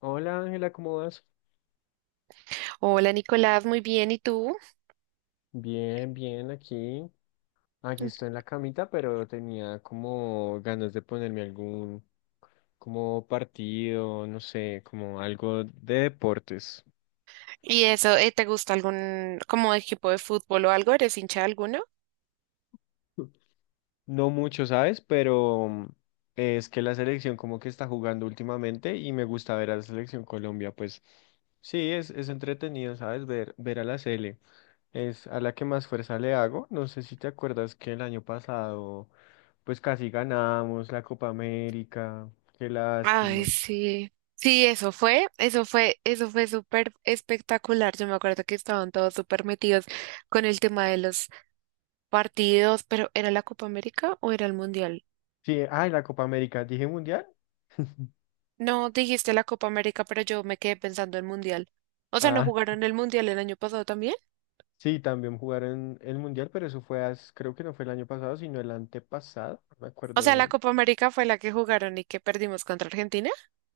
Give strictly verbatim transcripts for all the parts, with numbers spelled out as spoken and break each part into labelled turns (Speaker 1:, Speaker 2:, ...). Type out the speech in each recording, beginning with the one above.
Speaker 1: Hola Ángela, ¿cómo vas?
Speaker 2: Hola Nicolás, muy bien, ¿y tú?
Speaker 1: Bien, bien, aquí. Aquí estoy en la camita, pero tenía como ganas de ponerme algún como partido, no sé, como algo de deportes.
Speaker 2: ¿Y eso, eh, te gusta algún como equipo de fútbol o algo? ¿Eres hincha de alguno?
Speaker 1: No mucho, ¿sabes? Pero es que la selección como que está jugando últimamente y me gusta ver a la selección Colombia, pues sí, es, es entretenido, ¿sabes? Ver, ver a la sele. Es a la que más fuerza le hago. No sé si te acuerdas que el año pasado, pues casi ganamos la Copa América. Qué
Speaker 2: Ay,
Speaker 1: lástima.
Speaker 2: sí. Sí, eso fue, eso fue, eso fue súper espectacular. Yo me acuerdo que estaban todos súper metidos con el tema de los partidos, pero ¿era la Copa América o era el Mundial?
Speaker 1: Sí, ay, la Copa América, dije mundial.
Speaker 2: No, dijiste la Copa América, pero yo me quedé pensando en Mundial. O sea, ¿no
Speaker 1: Ah,
Speaker 2: jugaron el Mundial el año pasado también?
Speaker 1: sí, también jugaron el mundial, pero eso fue, as- creo que no fue el año pasado, sino el antepasado, no me
Speaker 2: O
Speaker 1: acuerdo
Speaker 2: sea, la
Speaker 1: bien.
Speaker 2: Copa América fue la que jugaron y que perdimos contra Argentina.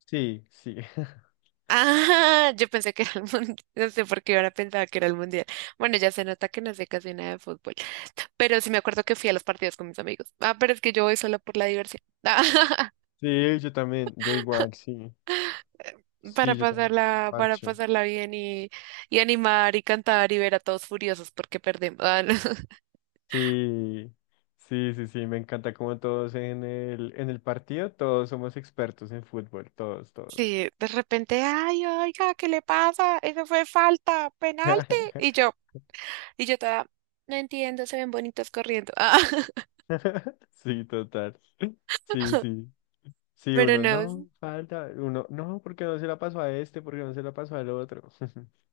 Speaker 1: Sí, sí.
Speaker 2: Ah, yo pensé que era el mundial, no sé por qué ahora pensaba que era el mundial. Bueno, ya se nota que no sé casi nada de fútbol, pero sí me acuerdo que fui a los partidos con mis amigos. Ah, pero es que yo voy solo por la diversión,
Speaker 1: Sí, yo también, yo igual, sí.
Speaker 2: para
Speaker 1: Sí, yo también.
Speaker 2: pasarla, para
Speaker 1: Parche.
Speaker 2: pasarla bien y, y animar y cantar y ver a todos furiosos porque perdemos. Ah, no.
Speaker 1: Sí, sí, sí, sí, me encanta como todos en el, en el partido, todos somos expertos en fútbol, todos, todos.
Speaker 2: Sí, de repente, ay, oiga, ¿qué le pasa? Eso fue falta, penalti. Y yo, y yo toda, no entiendo, se ven bonitos corriendo. Ah,
Speaker 1: Sí, total. Sí, sí. Sí,
Speaker 2: pero
Speaker 1: uno,
Speaker 2: no.
Speaker 1: no, falta, uno, no, porque no se la pasó a este, porque no se la pasó al otro.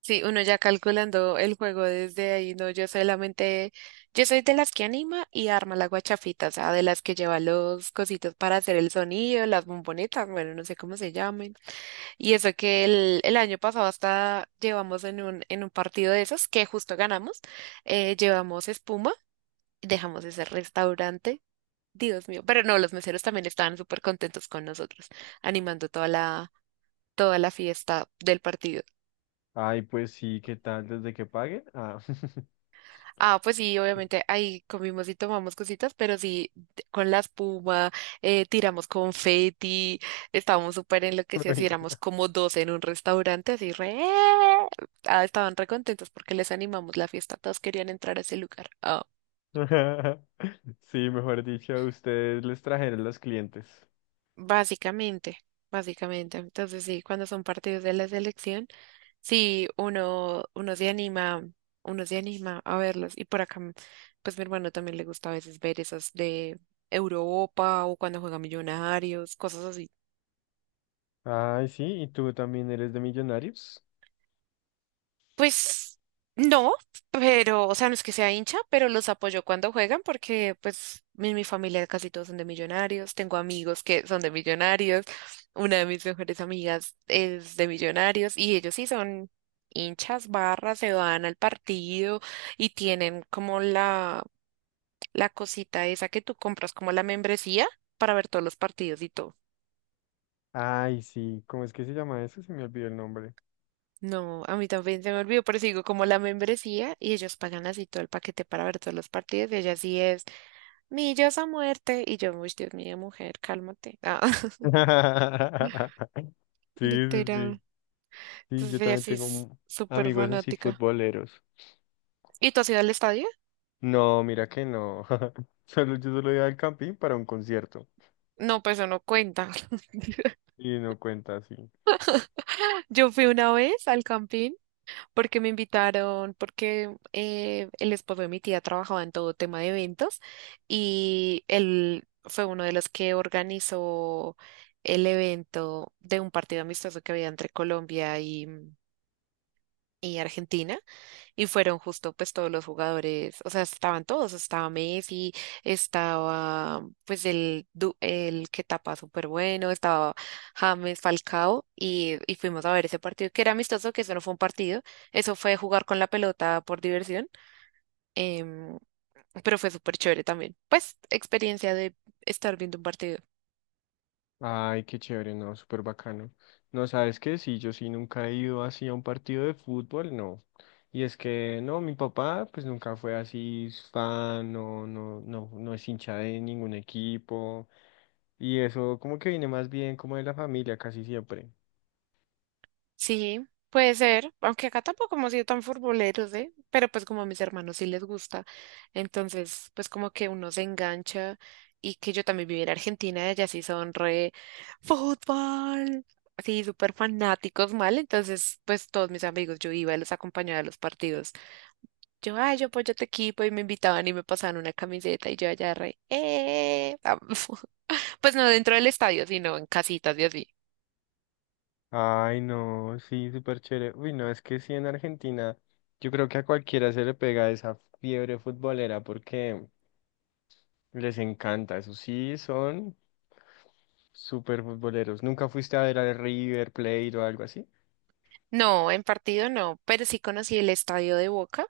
Speaker 2: Sí, uno ya calculando el juego desde ahí, no, yo solamente, yo soy de las que anima y arma la guachafita, o sea, de las que lleva los cositos para hacer el sonido, las bombonetas, bueno, no sé cómo se llamen. Y eso que el, el año pasado hasta llevamos en un, en un partido de esos que justo ganamos, eh, llevamos espuma y dejamos ese restaurante, Dios mío, pero no, los meseros también estaban súper contentos con nosotros, animando toda la, toda la fiesta del partido.
Speaker 1: Ay, pues sí, ¿qué tal desde que paguen? Ah.
Speaker 2: Ah, pues sí, obviamente ahí comimos y tomamos cositas, pero sí, t- con la espuma, eh, tiramos confeti, estábamos súper enloquecidos y
Speaker 1: Uy.
Speaker 2: éramos como doce en un restaurante, así re... Ah, estaban re contentos porque les animamos la fiesta, todos querían entrar a ese lugar. Ah,
Speaker 1: Sí, mejor dicho, ustedes les trajeron los clientes.
Speaker 2: básicamente, básicamente. Entonces sí, cuando son partidos de la selección. Sí, uno, uno se anima, uno se anima a verlos. Y por acá, pues mi hermano también le gusta a veces ver esas de Europa o cuando juega Millonarios, cosas así.
Speaker 1: Ay, sí, ¿y tú también eres de millonarios?
Speaker 2: Pues no, pero, o sea, no es que sea hincha, pero los apoyo cuando juegan porque pues mi, mi familia casi todos son de Millonarios, tengo amigos que son de Millonarios, una de mis mejores amigas es de Millonarios y ellos sí son hinchas, barras, se van al partido y tienen como la la cosita esa que tú compras, como la membresía, para ver todos los partidos y todo.
Speaker 1: Ay, sí, ¿cómo es que se llama eso? Se me olvidó el nombre.
Speaker 2: No, a mí también se me olvidó, pero sigo como la membresía y ellos pagan así todo el paquete para ver todos los partidos y ella sí es millas a muerte y yo, uy, Dios mío, mujer, cálmate. Ah,
Speaker 1: Sí, sí, sí.
Speaker 2: literal.
Speaker 1: Sí, yo
Speaker 2: Entonces ella
Speaker 1: también
Speaker 2: sí
Speaker 1: tengo
Speaker 2: es
Speaker 1: mu-
Speaker 2: súper
Speaker 1: amigos así
Speaker 2: fanática.
Speaker 1: futboleros.
Speaker 2: ¿Y tú has ido al estadio?
Speaker 1: No, mira que no. Solo yo solo iba al camping para un concierto.
Speaker 2: No, pues eso no cuenta.
Speaker 1: Y no cuenta así.
Speaker 2: Yo fui una vez al Campín porque me invitaron, porque eh, el esposo de mi tía trabajaba en todo tema de eventos y él fue uno de los que organizó el evento de un partido amistoso que había entre Colombia y, y Argentina. Y fueron justo pues todos los jugadores, o sea, estaban todos, estaba Messi, estaba pues el, du- el que tapa súper bueno, estaba James Falcao y, y fuimos a ver ese partido que era amistoso, que eso no fue un partido, eso fue jugar con la pelota por diversión, em, pero fue súper chévere también. Pues experiencia de estar viendo un partido.
Speaker 1: Ay, qué chévere, no, súper bacano. No, ¿sabes qué? Sí, yo sí nunca he ido así a un partido de fútbol, no. Y es que, no, mi papá pues nunca fue así fan, no, no, no, no es hincha de ningún equipo. Y eso como que viene más bien como de la familia casi siempre.
Speaker 2: Sí, puede ser, aunque acá tampoco hemos sido tan futboleros, ¿eh? Pero pues como a mis hermanos sí les gusta, entonces pues como que uno se engancha y que yo también viví en Argentina, ellas sí son re fútbol, así súper fanáticos mal, entonces pues todos mis amigos, yo iba y los acompañaba a los partidos. Yo, ay, yo apoyo a tu equipo y me invitaban y me pasaban una camiseta y yo allá re, eh, pues no dentro del estadio, sino en casitas y así.
Speaker 1: Ay, no, sí, súper chévere. Uy, no, es que sí en Argentina yo creo que a cualquiera se le pega esa fiebre futbolera porque les encanta. Eso sí, son súper futboleros. ¿Nunca fuiste a ver al River Plate o algo así?
Speaker 2: No, en partido no, pero sí conocí el estadio de Boca,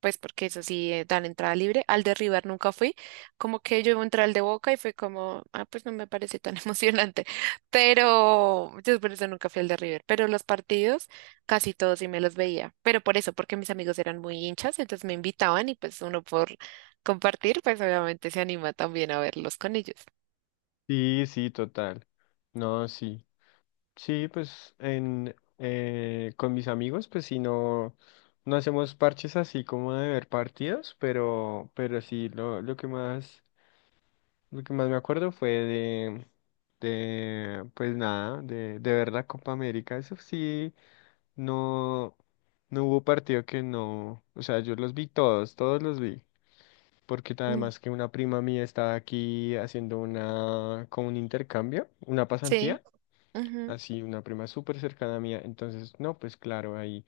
Speaker 2: pues porque eso sí eh, dan entrada libre. Al de River nunca fui, como que yo entré al de Boca y fue como, ah, pues no me parece tan emocionante, pero yo por eso nunca fui al de River, pero los partidos casi todos sí me los veía, pero por eso, porque mis amigos eran muy hinchas, entonces me invitaban y pues uno por compartir, pues obviamente se anima también a verlos con ellos.
Speaker 1: Sí, sí, total. No, sí. Sí, pues en eh, con mis amigos, pues si no, no hacemos parches así como de ver partidos, pero, pero sí lo, lo que más, lo que más me acuerdo fue de, de pues nada, de, de ver la Copa América. Eso sí, no, no hubo partido que no, o sea, yo los vi todos, todos los vi. Porque
Speaker 2: Mm,
Speaker 1: además que una prima mía estaba aquí haciendo una, como un intercambio, una
Speaker 2: sí.
Speaker 1: pasantía así, una prima súper cercana mía. Entonces, no, pues claro, ahí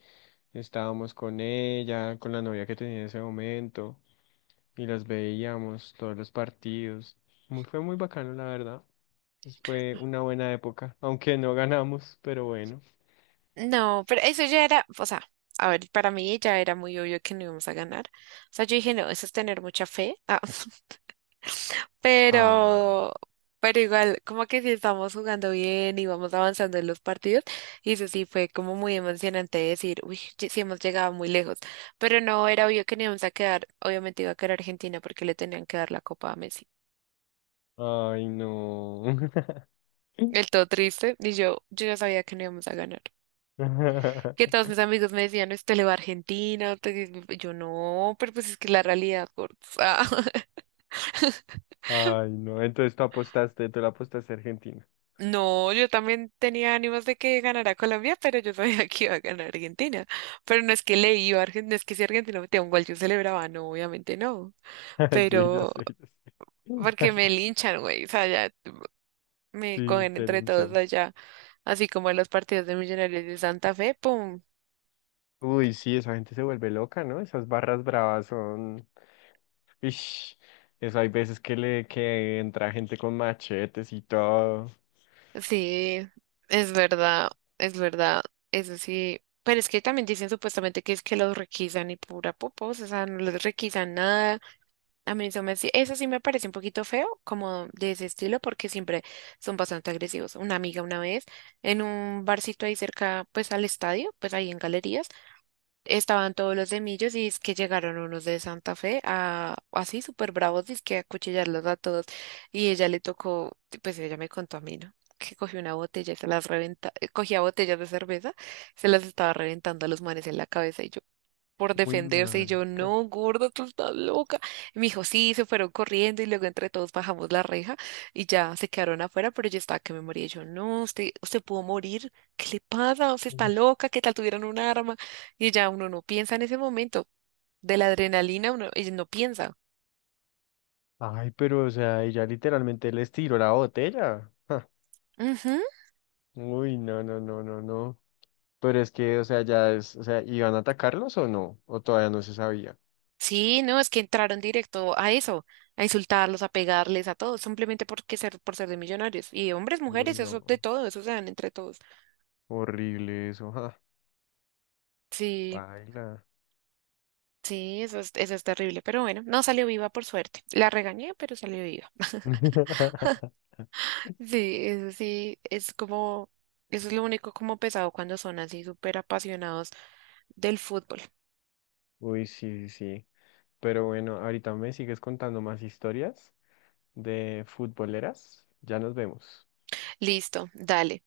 Speaker 1: estábamos con ella, con la novia que tenía en ese momento, y las veíamos todos los partidos. Muy, fue muy bacano, la verdad. Pues fue una buena época, aunque no ganamos, pero bueno.
Speaker 2: No, pero eso ya era, o sea, a ver, para mí ya era muy obvio que no íbamos a ganar. O sea, yo dije, no, eso es tener mucha fe. Ah,
Speaker 1: Ah,
Speaker 2: pero, pero igual, como que sí estamos jugando bien y vamos avanzando en los partidos. Y eso sí fue como muy emocionante decir, uy, ye- sí hemos llegado muy lejos. Pero no era obvio que no íbamos a quedar, obviamente iba a quedar Argentina porque le tenían que dar la copa a Messi.
Speaker 1: ay, no.
Speaker 2: El todo triste, y yo, yo ya sabía que no íbamos a ganar. Que todos mis amigos me decían, usted le va a Argentina, usted que-". Yo no, pero pues es que la realidad, gordos". Ah,
Speaker 1: Ay, no. Entonces tú apostaste, tú la apostaste a Argentina.
Speaker 2: No, yo también tenía ánimos de que ganara Colombia, pero yo sabía que iba a ganar Argentina. Pero no es que le iba a Argentina, no es que si Argentina metía un gol yo celebraba, no, obviamente no.
Speaker 1: Sí, yo sé, yo
Speaker 2: Pero
Speaker 1: sé.
Speaker 2: porque me linchan, güey, o sea, ya me
Speaker 1: Sí,
Speaker 2: cogen
Speaker 1: te
Speaker 2: entre todos
Speaker 1: linchan.
Speaker 2: allá, así como en los partidos de Millonarios de Santa Fe, pum.
Speaker 1: Uy, sí, esa gente se vuelve loca, ¿no? Esas barras bravas son... Ish, eso hay veces que le que entra gente con machetes y todo.
Speaker 2: Sí, es verdad, es verdad, eso sí. Pero es que también dicen supuestamente que es que los requisan y pura popos, o sea, no les requisan nada. A mí eso me, sí- eso sí me parece un poquito feo, como de ese estilo, porque siempre son bastante agresivos. Una amiga una vez, en un barcito ahí cerca, pues al estadio, pues ahí en galerías. Estaban todos los de Millos y es que llegaron unos de Santa Fe a así súper bravos, es que a acuchillarlos a todos. Y ella le tocó, pues ella me contó a mí, ¿no? Que cogió una botella y se las reventa, eh, cogía botellas de cerveza, se las estaba reventando a los manes en la cabeza. Y yo, por
Speaker 1: Uy,
Speaker 2: defenderse y yo,
Speaker 1: manca.
Speaker 2: no, gorda, tú estás loca. Y me dijo, sí, se fueron corriendo y luego entre todos bajamos la reja y ya se quedaron afuera, pero yo estaba que me moría. Y yo, no, usted, usted pudo morir, ¿qué le pasa? Usted está
Speaker 1: Uy.
Speaker 2: loca, ¿qué tal tuvieran un arma? Y ya uno no piensa en ese momento, de la adrenalina uno y no piensa.
Speaker 1: Ay, pero o sea, ella literalmente les tiró la botella. Ja.
Speaker 2: Ujú.
Speaker 1: Uy, no, no, no, no, no. Pero es que, o sea, ya es, o sea, ¿iban a atacarlos o no? O todavía no se sabía.
Speaker 2: Sí, no, es que entraron directo a eso, a insultarlos, a pegarles, a todos, simplemente porque ser, por ser de millonarios. Y hombres,
Speaker 1: Uy,
Speaker 2: mujeres, eso de
Speaker 1: no.
Speaker 2: todo, eso se dan entre todos.
Speaker 1: Horrible eso, ja.
Speaker 2: Sí.
Speaker 1: Baila.
Speaker 2: Sí, eso es, eso es terrible, pero bueno, no salió viva por suerte. La regañé, pero salió viva. Sí, eso sí, es como, eso es lo único como pesado cuando son así súper apasionados del fútbol.
Speaker 1: Uy, sí, sí. Sí. Pero bueno, ahorita me sigues contando más historias de futboleras. Ya nos vemos.
Speaker 2: Listo, dale.